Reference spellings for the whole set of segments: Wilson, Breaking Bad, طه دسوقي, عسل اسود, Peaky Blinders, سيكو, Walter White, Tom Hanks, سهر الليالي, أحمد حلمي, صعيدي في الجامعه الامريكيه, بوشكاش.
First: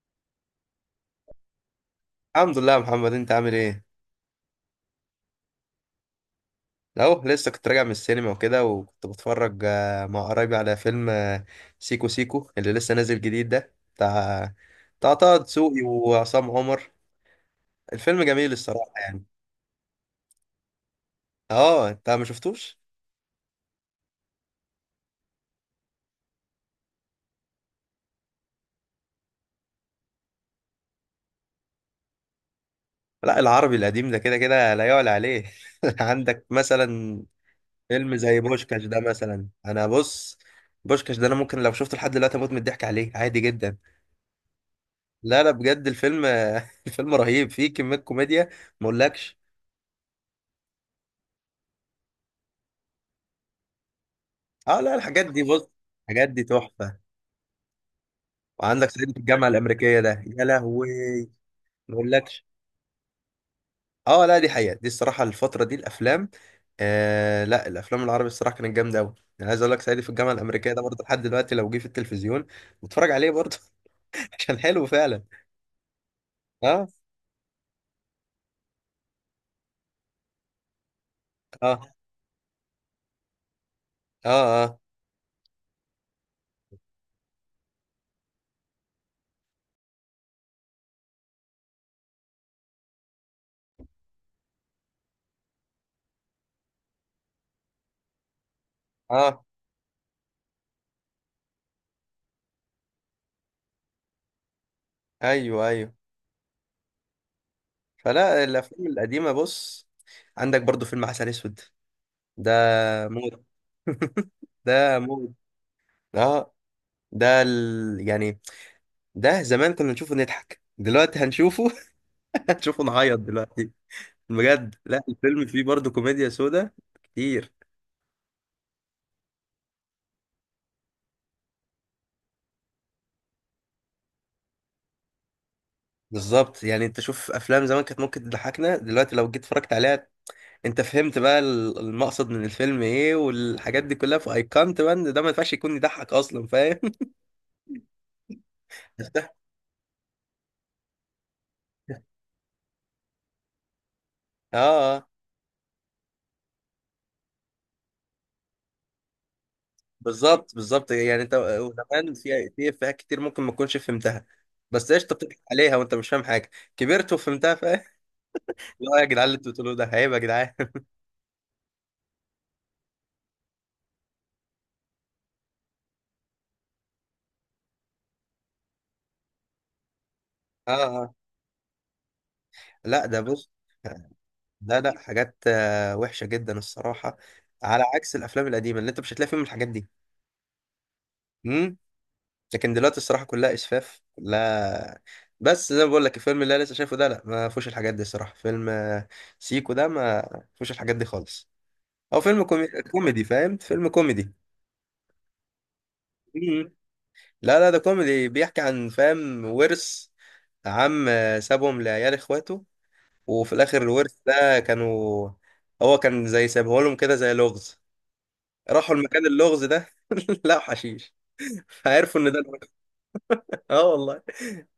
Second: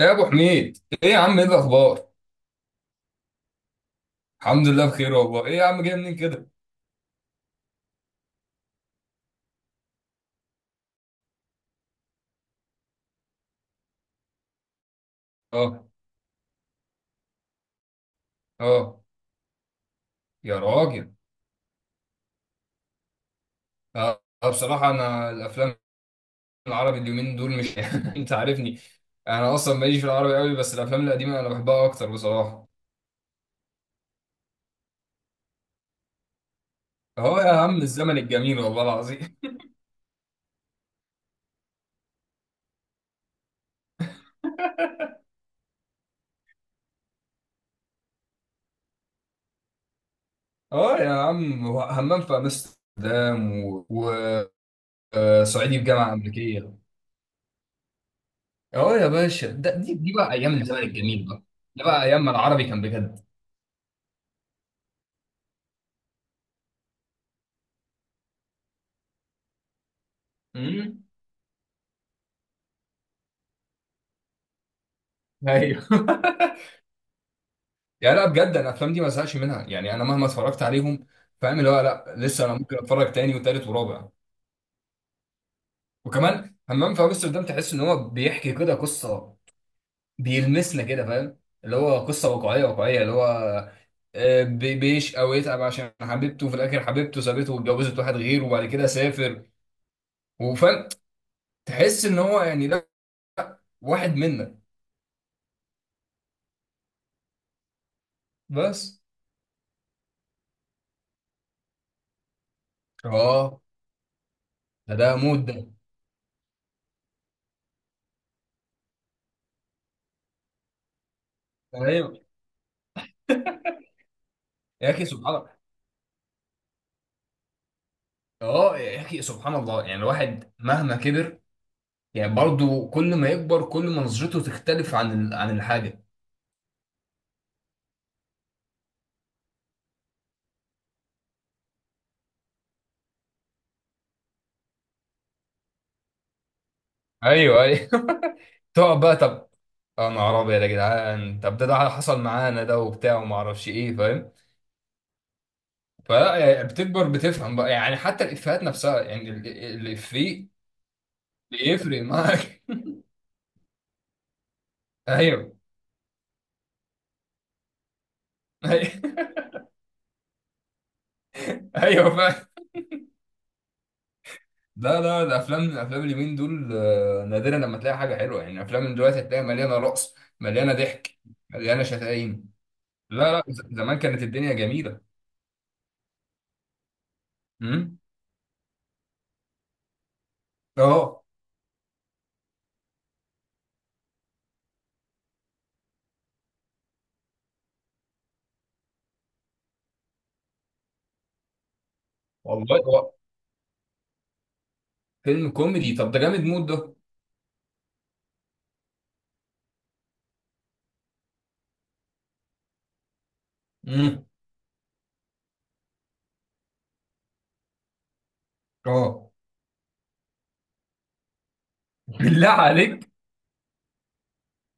ايه يا ابو حميد، ايه يا عم، ايه الاخبار؟ الحمد لله يا محمد، انت عامل ايه؟ الحمد لله بخير والله. ايه يا عم، جاي منين كده؟ اهو لسه كنت راجع من السينما وكده، وكنت بتفرج مع قرايبي على فيلم سيكو سيكو اللي لسه نازل جديد ده، بتاع بتاع طه دسوقي اه. وعصام عمر. الفيلم جميل الصراحة اه يعني. يا راجل. اه انت ما شفتوش؟ بصراحه انا الافلام العربي اليومين دول مش انت عارفني. انا اصلا ماليش في العربي قوي، بس الافلام القديمه انا بحبها اكتر بصراحه. لا العربي القديم ده كده كده لا يعلى عليه. عندك مثلا اه يا عم فيلم الزمن زي الجميل والله بوشكاش ده العظيم. مثلا، انا بص بوشكاش ده انا ممكن لو شفته لحد دلوقتي اموت من الضحك عليه عادي جدا. لا لا بجد الفيلم الفيلم رهيب، فيه كمية كوميديا ما اقولكش. اه يا عم، هو همام في امستردام اه لا الحاجات دي بص، وصعيدي في جامعه الحاجات دي امريكيه. تحفه. وعندك اه يا صعيدي في الجامعه باشا، ده دي الامريكيه دي ده بقى يا ايام الزمن لهوي الجميل بقى، ده ما بقى ايام ما اقولكش. العربي كان بجد. اه لا دي حقيقه، دي الصراحه الفتره دي الافلام، آه لا الافلام العربي الصراحه كانت جامده قوي. انا عايز اقول لك صعيدي في الجامعه الامريكيه ده امم. برضه لحد دلوقتي لو جه في التلفزيون بتفرج عليه برضه. عشان حلو فعلا. ايوه. اه يعني لا بجد، انا الافلام دي ما زهقش منها، يعني انا مهما اتفرجت عليهم، فاهم اللي هو؟ اه لا لسه انا ممكن اتفرج تاني وتالت ورابع. اه اه وكمان همام في امستردام، تحس ان هو بيحكي كده قصه، بيلمسنا كده، فاهم؟ اللي هو قصه واقعيه، واقعيه، اللي هو بيش او يتعب عشان حبيبته، في الاخر حبيبته سابته واتجوزت واحد غيره وبعد كده سافر، اه. وفاهم، تحس ان هو يعني ده واحد منا. ايوه ايوه، فلا الافلام بس. القديمه بص، عندك برضه فيلم عسل اسود ده موت، اه ده ده ده موت. مود ده. اه ده ال... يعني ده زمان كنا نشوفه نضحك، دلوقتي هنشوفه ايوه هنشوفه نعيط دلوقتي. بجد يا لا اخي سبحان الفيلم الله. فيه برضه كوميديا سودا كتير. اه يا اخي سبحان الله، يعني الواحد مهما كبر، يعني برضو كل ما يكبر كل ما نظرته تختلف عن عن الحاجة. بالظبط يعني انت شوف افلام زمان كانت ممكن تضحكنا دلوقتي، لو جيت اتفرجت عليها انت فهمت بقى ال- المقصد من الفيلم ايه، والحاجات دي كلها فايقنت بقى ان ده ما ينفعش يكون يضحك اصلا، فاهم؟ ايوه ايوه. تقعد بقى، طب. يا نهار ابيض يا جدعان، طب ده حصل معانا ده وبتاع وما اعرفش ايه، فاهم؟ اه آه. فلا يعني بتكبر بتفهم بقى، يعني حتى الافيهات نفسها، يعني الافيه بالظبط بالظبط، يعني انت بيفرق زمان في معاك. في افيهات كتير ممكن ما تكونش فهمتها، بس قشطه بتضحك ايوه عليها وانت مش فاهم حاجه، كبرت وفهمتها، فاهم؟ ايوه. لا يا جدعان اللي انتوا بتقولوه ده عيب يا جدعان. ايوه فاهم. لا لا، الافلام الافلام اليومين دول نادرا لما تلاقي حاجه حلوه، يعني الافلام من دلوقتي هتلاقي مليانه رقص، مليانه اه اه. ضحك، مليانه شتايم. لا ده لا لا، بص، زمان كانت الدنيا لا جميله. حاجات وحشة جدا الصراحة، على امم. عكس الافلام القديمة اللي انت مش هتلاقي فيهم الحاجات دي. اه امم. لكن دلوقتي الصراحة كلها اسفاف كلها. بس زي ما بقول لك الفيلم اللي انا لسه شايفه ده لا، ما فيهوش الحاجات دي الصراحة. فيلم سيكو ده ما فيهوش الحاجات دي خالص. او فيلم كومي... والله. هو كوميدي، فاهم؟ فيلم كوميدي. فيلم كوميدي؟ طب ده جامد موت مم. ده. لا لا ده كوميدي بيحكي عن، فاهم، ورث. عم سابهم لعيال اخواته، وفي الاخر الورث امم. ده كانوا، هو كان زي سايبه لهم كده زي لغز. راحوا المكان اه. اللغز ده لقوا حشيش، فعرفوا ان ده بالله الورث. عليك. اه والله.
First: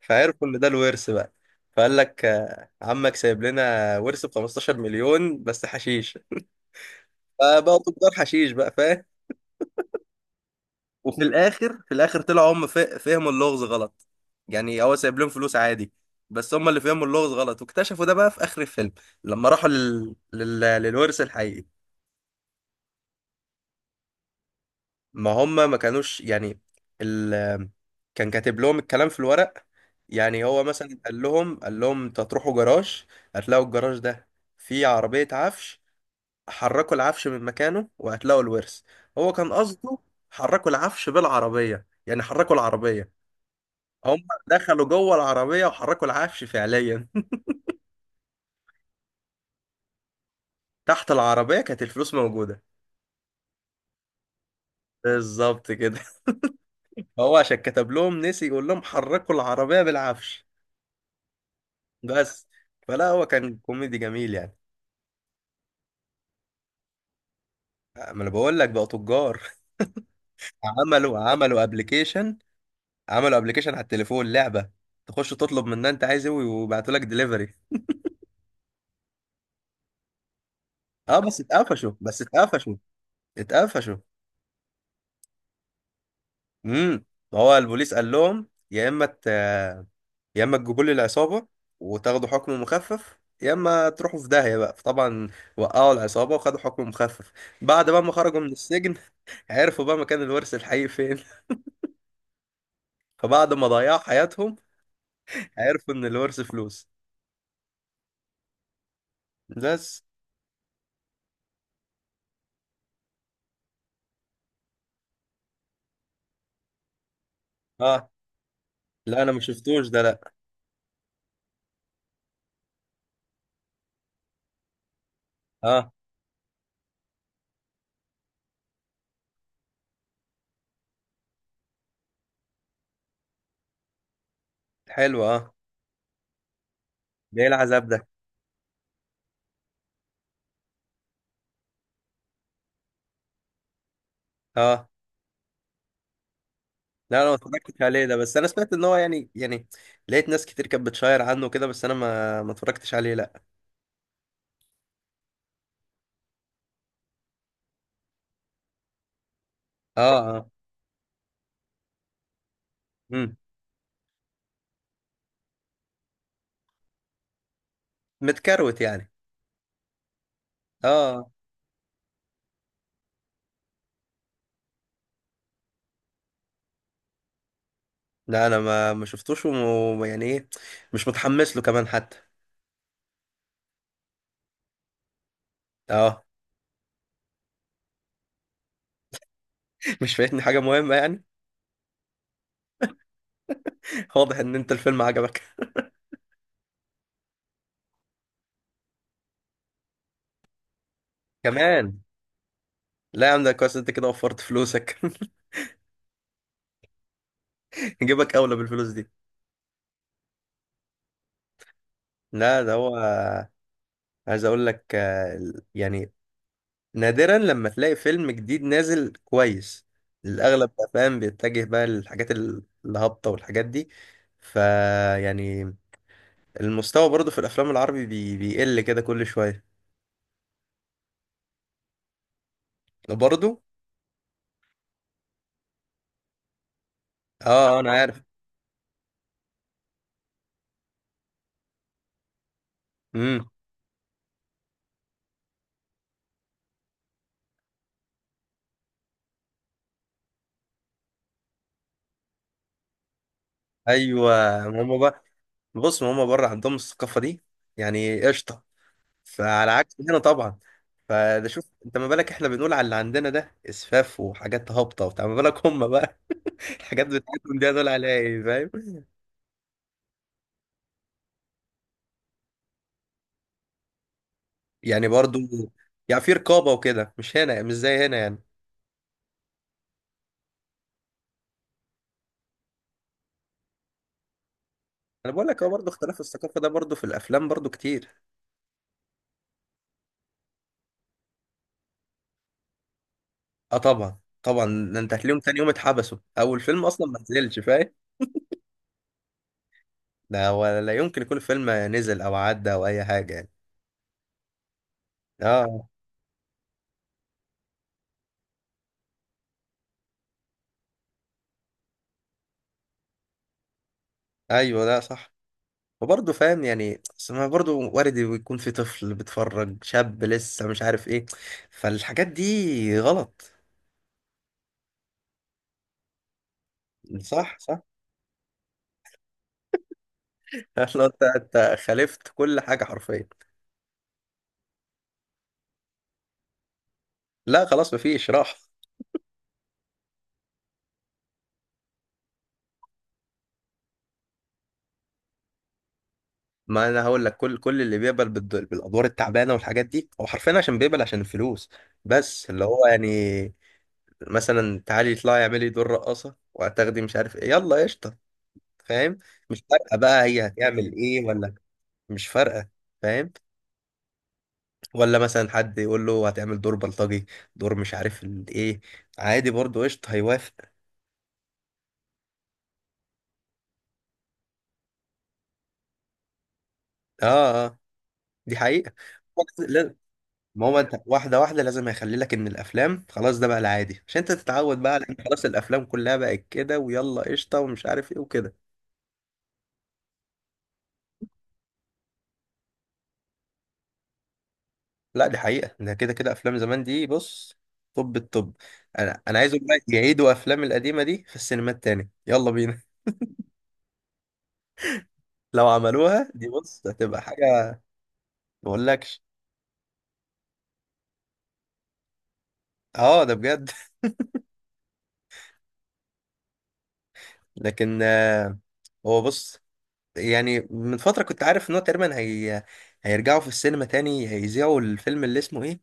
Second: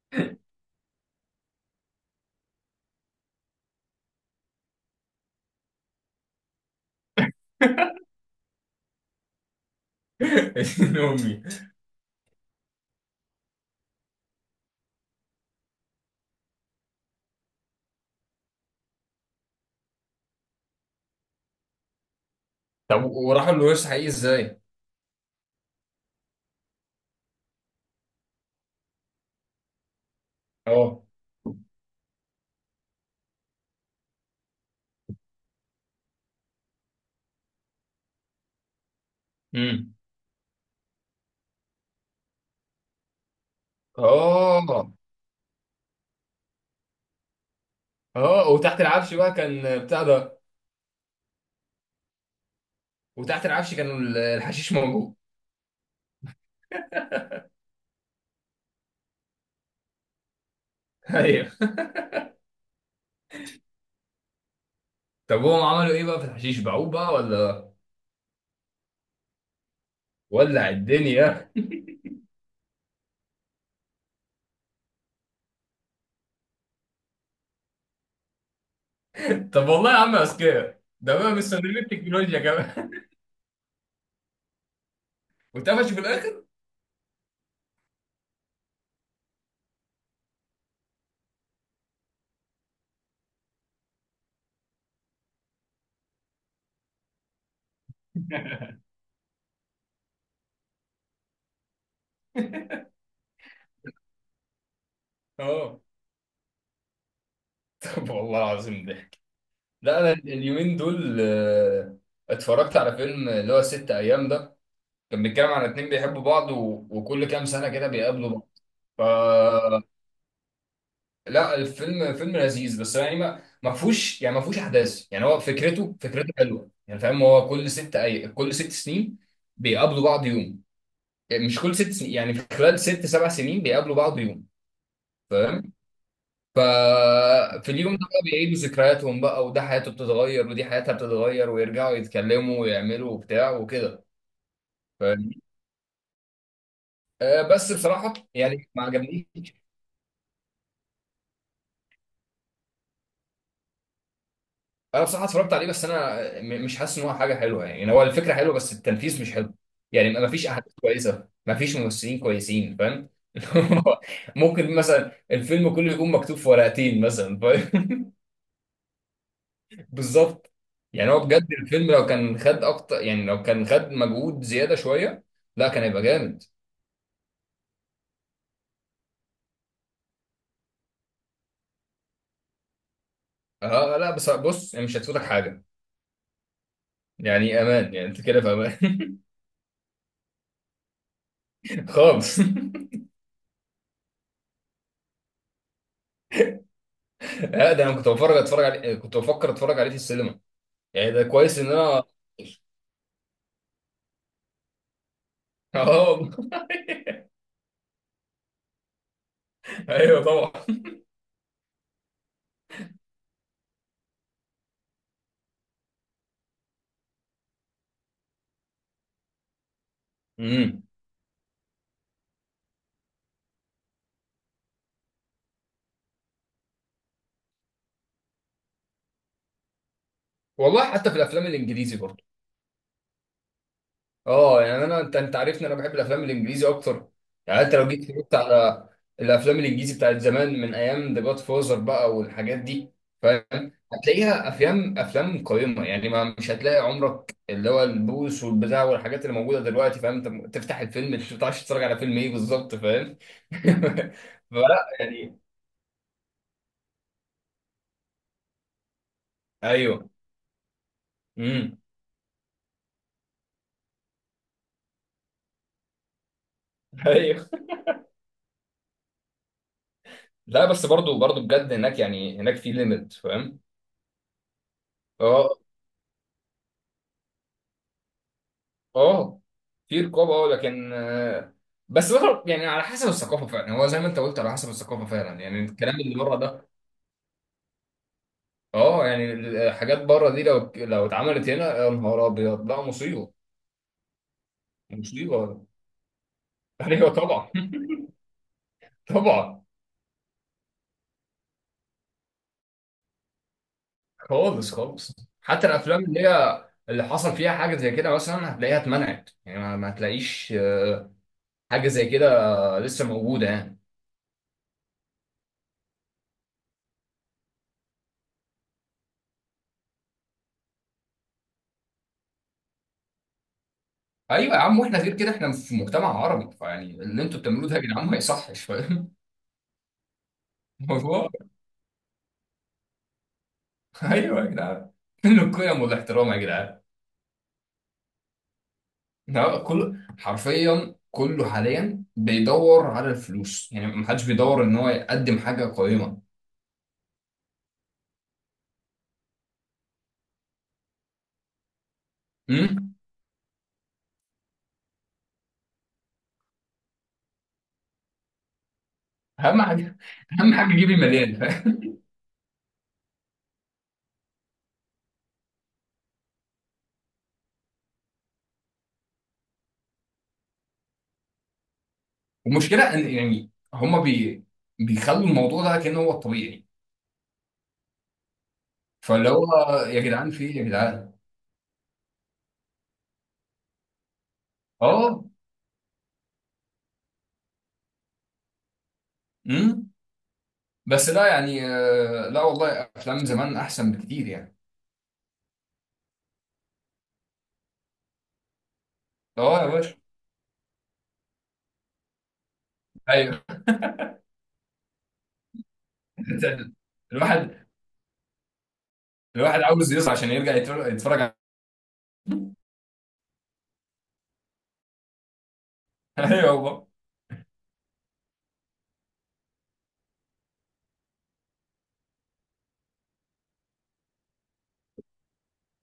فعرفوا ان ده الورث بقى. فقال لك عمك سايب لنا ورث ب 15 مليون بس حشيش، فبقوا تجار حشيش بقى فاهم. ابن وفي امي. الاخر، في الاخر طلعوا هم فهموا اللغز غلط. يعني هو سايب لهم فلوس عادي، بس هم اللي فهموا اللغز غلط، واكتشفوا ده بقى في اخر الفيلم لما راحوا لل... لل... للورث الحقيقي. طب وراحوا الورث حقيقي ازاي؟ ما هم ما كانوش يعني ال... كان كاتب لهم الكلام في الورق. يعني هو مثلا اه. قال لهم انتوا هتروحوا جراج، هتلاقوا الجراج ده فيه عربية عفش، حركوا العفش من مكانه وهتلاقوا الورث. هو كان امم. قصده حركوا العفش بالعربية، يعني حركوا العربية. هم اه. دخلوا جوه العربية وحركوا العفش فعليا. اه وتحت العفش بقى كان بتاع ده. تحت العربية كانت الفلوس موجودة. وتحت العفش كان الحشيش موجود. بالظبط كده. هو عشان كتب لهم نسي يقول لهم حركوا العربية بالعفش، ايوه. بس. فلا هو كان كوميدي جميل يعني. طب هم عملوا ايه بقى في الحشيش، باعوه بقى ولا؟ ما انا بقول لك بقى تجار. ولع عملوا الدنيا. عملوا ابلكيشن، عملوا ابلكيشن على التليفون لعبه، تخش تطلب منها انت عايز ايه ويبعتوا لك دليفري. طب والله يا عم اذكياء، ده اه بقى بس مستخدمين اتقفشوا، بس التكنولوجيا اتقفشوا، كمان. اتقفشوا. واتقفشوا في الاخر. امم. هو البوليس قال لهم يا اما ت...، يا اما تجيبوا لي العصابه وتاخدوا حكم مخفف، يا اما تروحوا في داهيه بقى. فطبعا وقعوا العصابه وخدوا حكم مخفف. بعد بقى ما خرجوا من السجن عرفوا بقى مكان الورث الحقيقي فين. فبعد ما ضيعوا حياتهم اه. عرفوا ان الورث فلوس، طب والله العظيم ضحك. لا بس. انا اليومين دول اتفرجت على فيلم اللي هو ست ايام ده، كان بيتكلم عن اتنين بيحبوا بعض و... وكل كام سنه كده اه بيقابلوا بعض. ف لا انا ما شفتوش ده لا. لا، الفيلم فيلم لذيذ بس يعني ما فيهوش، يعني ما فيهوش احداث. يعني هو اه فكرته، فكرته حلوه يعني، فاهم؟ هو كل ست اي كل ست سنين بيقابلوا بعض يوم. يعني مش كل ست سنين، يعني في خلال ست سبع سنين بيقابلوا بعض يوم، حلو اه. فاهم؟ ده ايه ففي العذاب اليوم ده ده. بقى بيعيدوا ذكرياتهم بقى، وده حياته بتتغير ودي حياتها بتتغير، ويرجعوا يتكلموا ويعملوا وبتاع وكده. اه فاهمني؟ لا انا ما بس اتفرجتش عليه بصراحة ده، بس انا يعني سمعت ما ان هو عجبنيش. يعني يعني، لقيت ناس كتير كانت بتشاير عنه كده، بس انا ما ما اتفرجتش عليه لا. انا بصراحة اتفرجت عليه بس انا مش حاسس ان هو حاجة حلوة، يعني يعني هو الفكرة حلوة بس التنفيذ مش حلو. اه يعني ما فيش اه. احداث كويسة، ما فيش ممثلين كويسين، فاهم؟ امم. ممكن مثلا الفيلم كله يكون مكتوب في ورقتين مثلا، فاهم؟ متكروت يعني. بالظبط. اه يعني هو اه آه. بجد الفيلم لو كان خد اكتر، يعني لو كان خد مجهود زياده شويه لا كان هيبقى جامد. لا انا ما ما شفتوش، وم... يعني ايه، مش متحمس له كمان حتى. اه لا بس بص، يعني مش هتفوتك حاجه. اه. يعني امان، يعني انت كده في امان. مش فايتني حاجه مهمه يعني. خالص. واضح ان انت الفيلم عجبك لا ده انا كنت بفرج اتفرج عليه، كنت بفكر اتفرج عليه في السينما، يعني ده كويس ان كمان. انا. لا يا عم ده كويس انت كده وفرت فلوسك. اه والله. جيبك اولى بالفلوس دي. ايوه طبعا. لا ده هو، عايز اقول لك ال- يعني، نادرا لما تلاقي فيلم جديد نازل كويس. الاغلب امم. بقى فاهم بيتجه بقى للحاجات ال- الهابطه والحاجات دي. فيعني المستوى برضو في الافلام العربي بي... بيقل كده كل شويه. والله حتى في الافلام الانجليزي برضه. برضو. اه يعني انا انت عارفني، انا بحب الافلام الانجليزي اكتر. اه يعني انت لو انا جيت عارف. اتفرجت على الافلام الانجليزي بتاعت زمان من ايام ذا جاد فوزر بقى والحاجات دي، امم. فاهم؟ هتلاقيها افلام، افلام قيمه يعني، ما مش هتلاقي عمرك اللي هو البوس والبتاع والحاجات اللي موجوده دلوقتي، فاهم؟ انت تفتح الفيلم مش بتعرفش تتفرج على فيلم ايه بالظبط، فاهم؟ ايوه فلا هما بقى، يعني. بص هما بره عندهم الثقافه دي، يعني قشطه، فعلى عكس ايوه. هنا طبعا. فده شوف امم. انت ما بالك، احنا بنقول على اللي عندنا ده اسفاف وحاجات هابطه وبتاع، ما بالك هم بقى الحاجات ايوه. بتاعتهم دي هدول عليها ايه، فاهم؟ لا بس برضو بجد هناك يعني، هناك في ليميت، فاهم؟ يعني برضو. اه. يعني في رقابة وكده، مش هنا، مش زي هنا يعني. اه في رقابه، اه لكن بس برضه يعني على حسب الثقافه فعلا، يعني هو زي ما انت قلت على حسب الثقافه انا فعلا بقول يعني، لك هو برضو الكلام اللي اختلاف بره الثقافة ده ده برضو في الافلام برضو كتير. اه. يعني الحاجات بره دي لو اتعملت هنا يا نهار ابيض، لا مصيبه، اه طبعا طبعا، ده انت هتلاقيهم تاني مصيبه. يوم اتحبسوا او الفيلم اصلا ايوه ما طبعا. نزلش فاهم. طبعا. ده ولا لا يمكن يكون الفيلم نزل او عدى او اي حاجة يعني. خالص خالص. حتى اه الافلام اللي هي اللي حصل فيها حاجه زي كده مثلا هتلاقيها اتمنعت، يعني ما هتلاقيش حاجه زي كده لسه موجوده يعني. ايوه ده صح. وبرضه فاهم يعني أصل ما برضه وارد يكون في طفل بيتفرج، شاب لسه مش عارف ايه، فالحاجات دي غلط. ايوه يا عم، واحنا غير كده، احنا في مجتمع عربي، فيعني اللي انتوا صح بتعملوه ده يا صح. جدعان ما يصحش، فاهم لو انت الموضوع؟ انت خالفت كل حاجه حرفيا. ايوه يا جدعان، فين القيم والاحترام يا جدعان؟ لا خلاص مفيش راح. لا، كل حرفيا كله حاليا بيدور على الفلوس، يعني ما حدش بيدور ان هو يقدم حاجه قيمه. ما انا هقول لك، كل اللي بيقبل بالد- بالادوار التعبانه والحاجات دي هو حرفيا عشان بيقبل عشان الفلوس. بس اللي هو أمم؟ يعني، مثلا تعالي اطلعي اعملي دور رقاصه وهتاخدي مش عارف ايه يلا قشطه، فاهم؟ اهم مش فارقه حاجه. بقى هي اهم حاجه يجيب هتعمل ايه المليان. ولا. فاهم؟ مش فارقه فاهم. ولا مثلا حد يقول له هتعمل دور بلطجي، دور مش عارف ال- ايه، عادي برضه قشطه هيوافق. المشكله ان يعني هما بيخلوا الموضوع ده كأنه هو الطبيعي. اه اه، دي حقيقه. فاللي هو يا جدعان في إيه يا ما هو انت جدعان؟ واحده واحده لازم هيخلي لك ان الافلام خلاص ده بقى العادي عشان انت تتعود بقى، لان اه. خلاص الافلام كلها بقت كده ويلا قشطه ومش عارف ايه وكده. امم. بس لا يعني لا والله افلام زمان احسن بكتير يعني. لا دي حقيقه، ده كده كده افلام زمان دي بص. طب الطب، انا عايز اه اقول يا لك باشا. يعيدوا افلام القديمه دي في السينمات تاني، يلا بينا. ايوه. لو عملوها دي بص هتبقى الواحد، حاجه ما اقولكش. الواحد عاوز يصحى عشان يرجع يتفرج، يتفرج على. اه ده بجد. ايوه والله. لكن هو بص، يعني من فتره كنت عارف ان هو تقريبا هي هيرجعوا في السينما تاني هيذيعوا الفيلم اللي اسمه ايه،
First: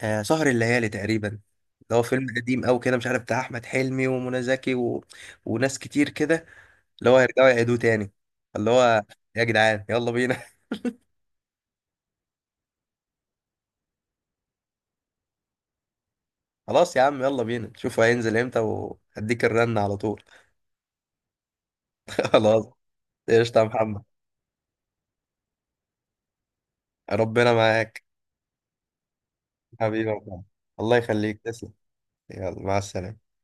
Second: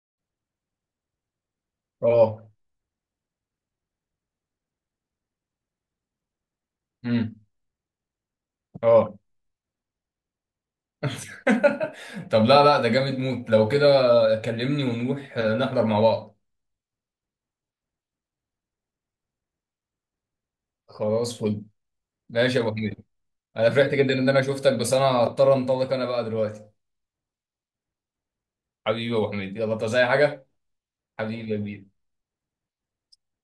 آه سهر الليالي تقريبا، اللي هو فيلم اه. قديم أوي كده، مش عارف بتاع أحمد حلمي ومنى زكي و... وناس كتير كده، اللي هو امم. يرجعوا يعيدوه تاني. اللي هو اه. يا جدعان يلا بينا. طب لا لا، ده جامد موت لو كده، كلمني ونروح نحضر مع بعض. خلاص يا عم يلا بينا، شوفوا هينزل امتى وهديك الرن على طول. خلاص فل. ماشي يا خلاص. ابو حميد. قشطة يا انا فرحت محمد. جدا ان انا شفتك، بس انا هضطر انطلق انا بقى دلوقتي. ربنا معاك. حبيبي يا ابو حميد، يلا انت زي حبيبي يا محمد. حاجه. الله يخليك، حبيبي يا تسلم. كبير. يلا مع السلامة.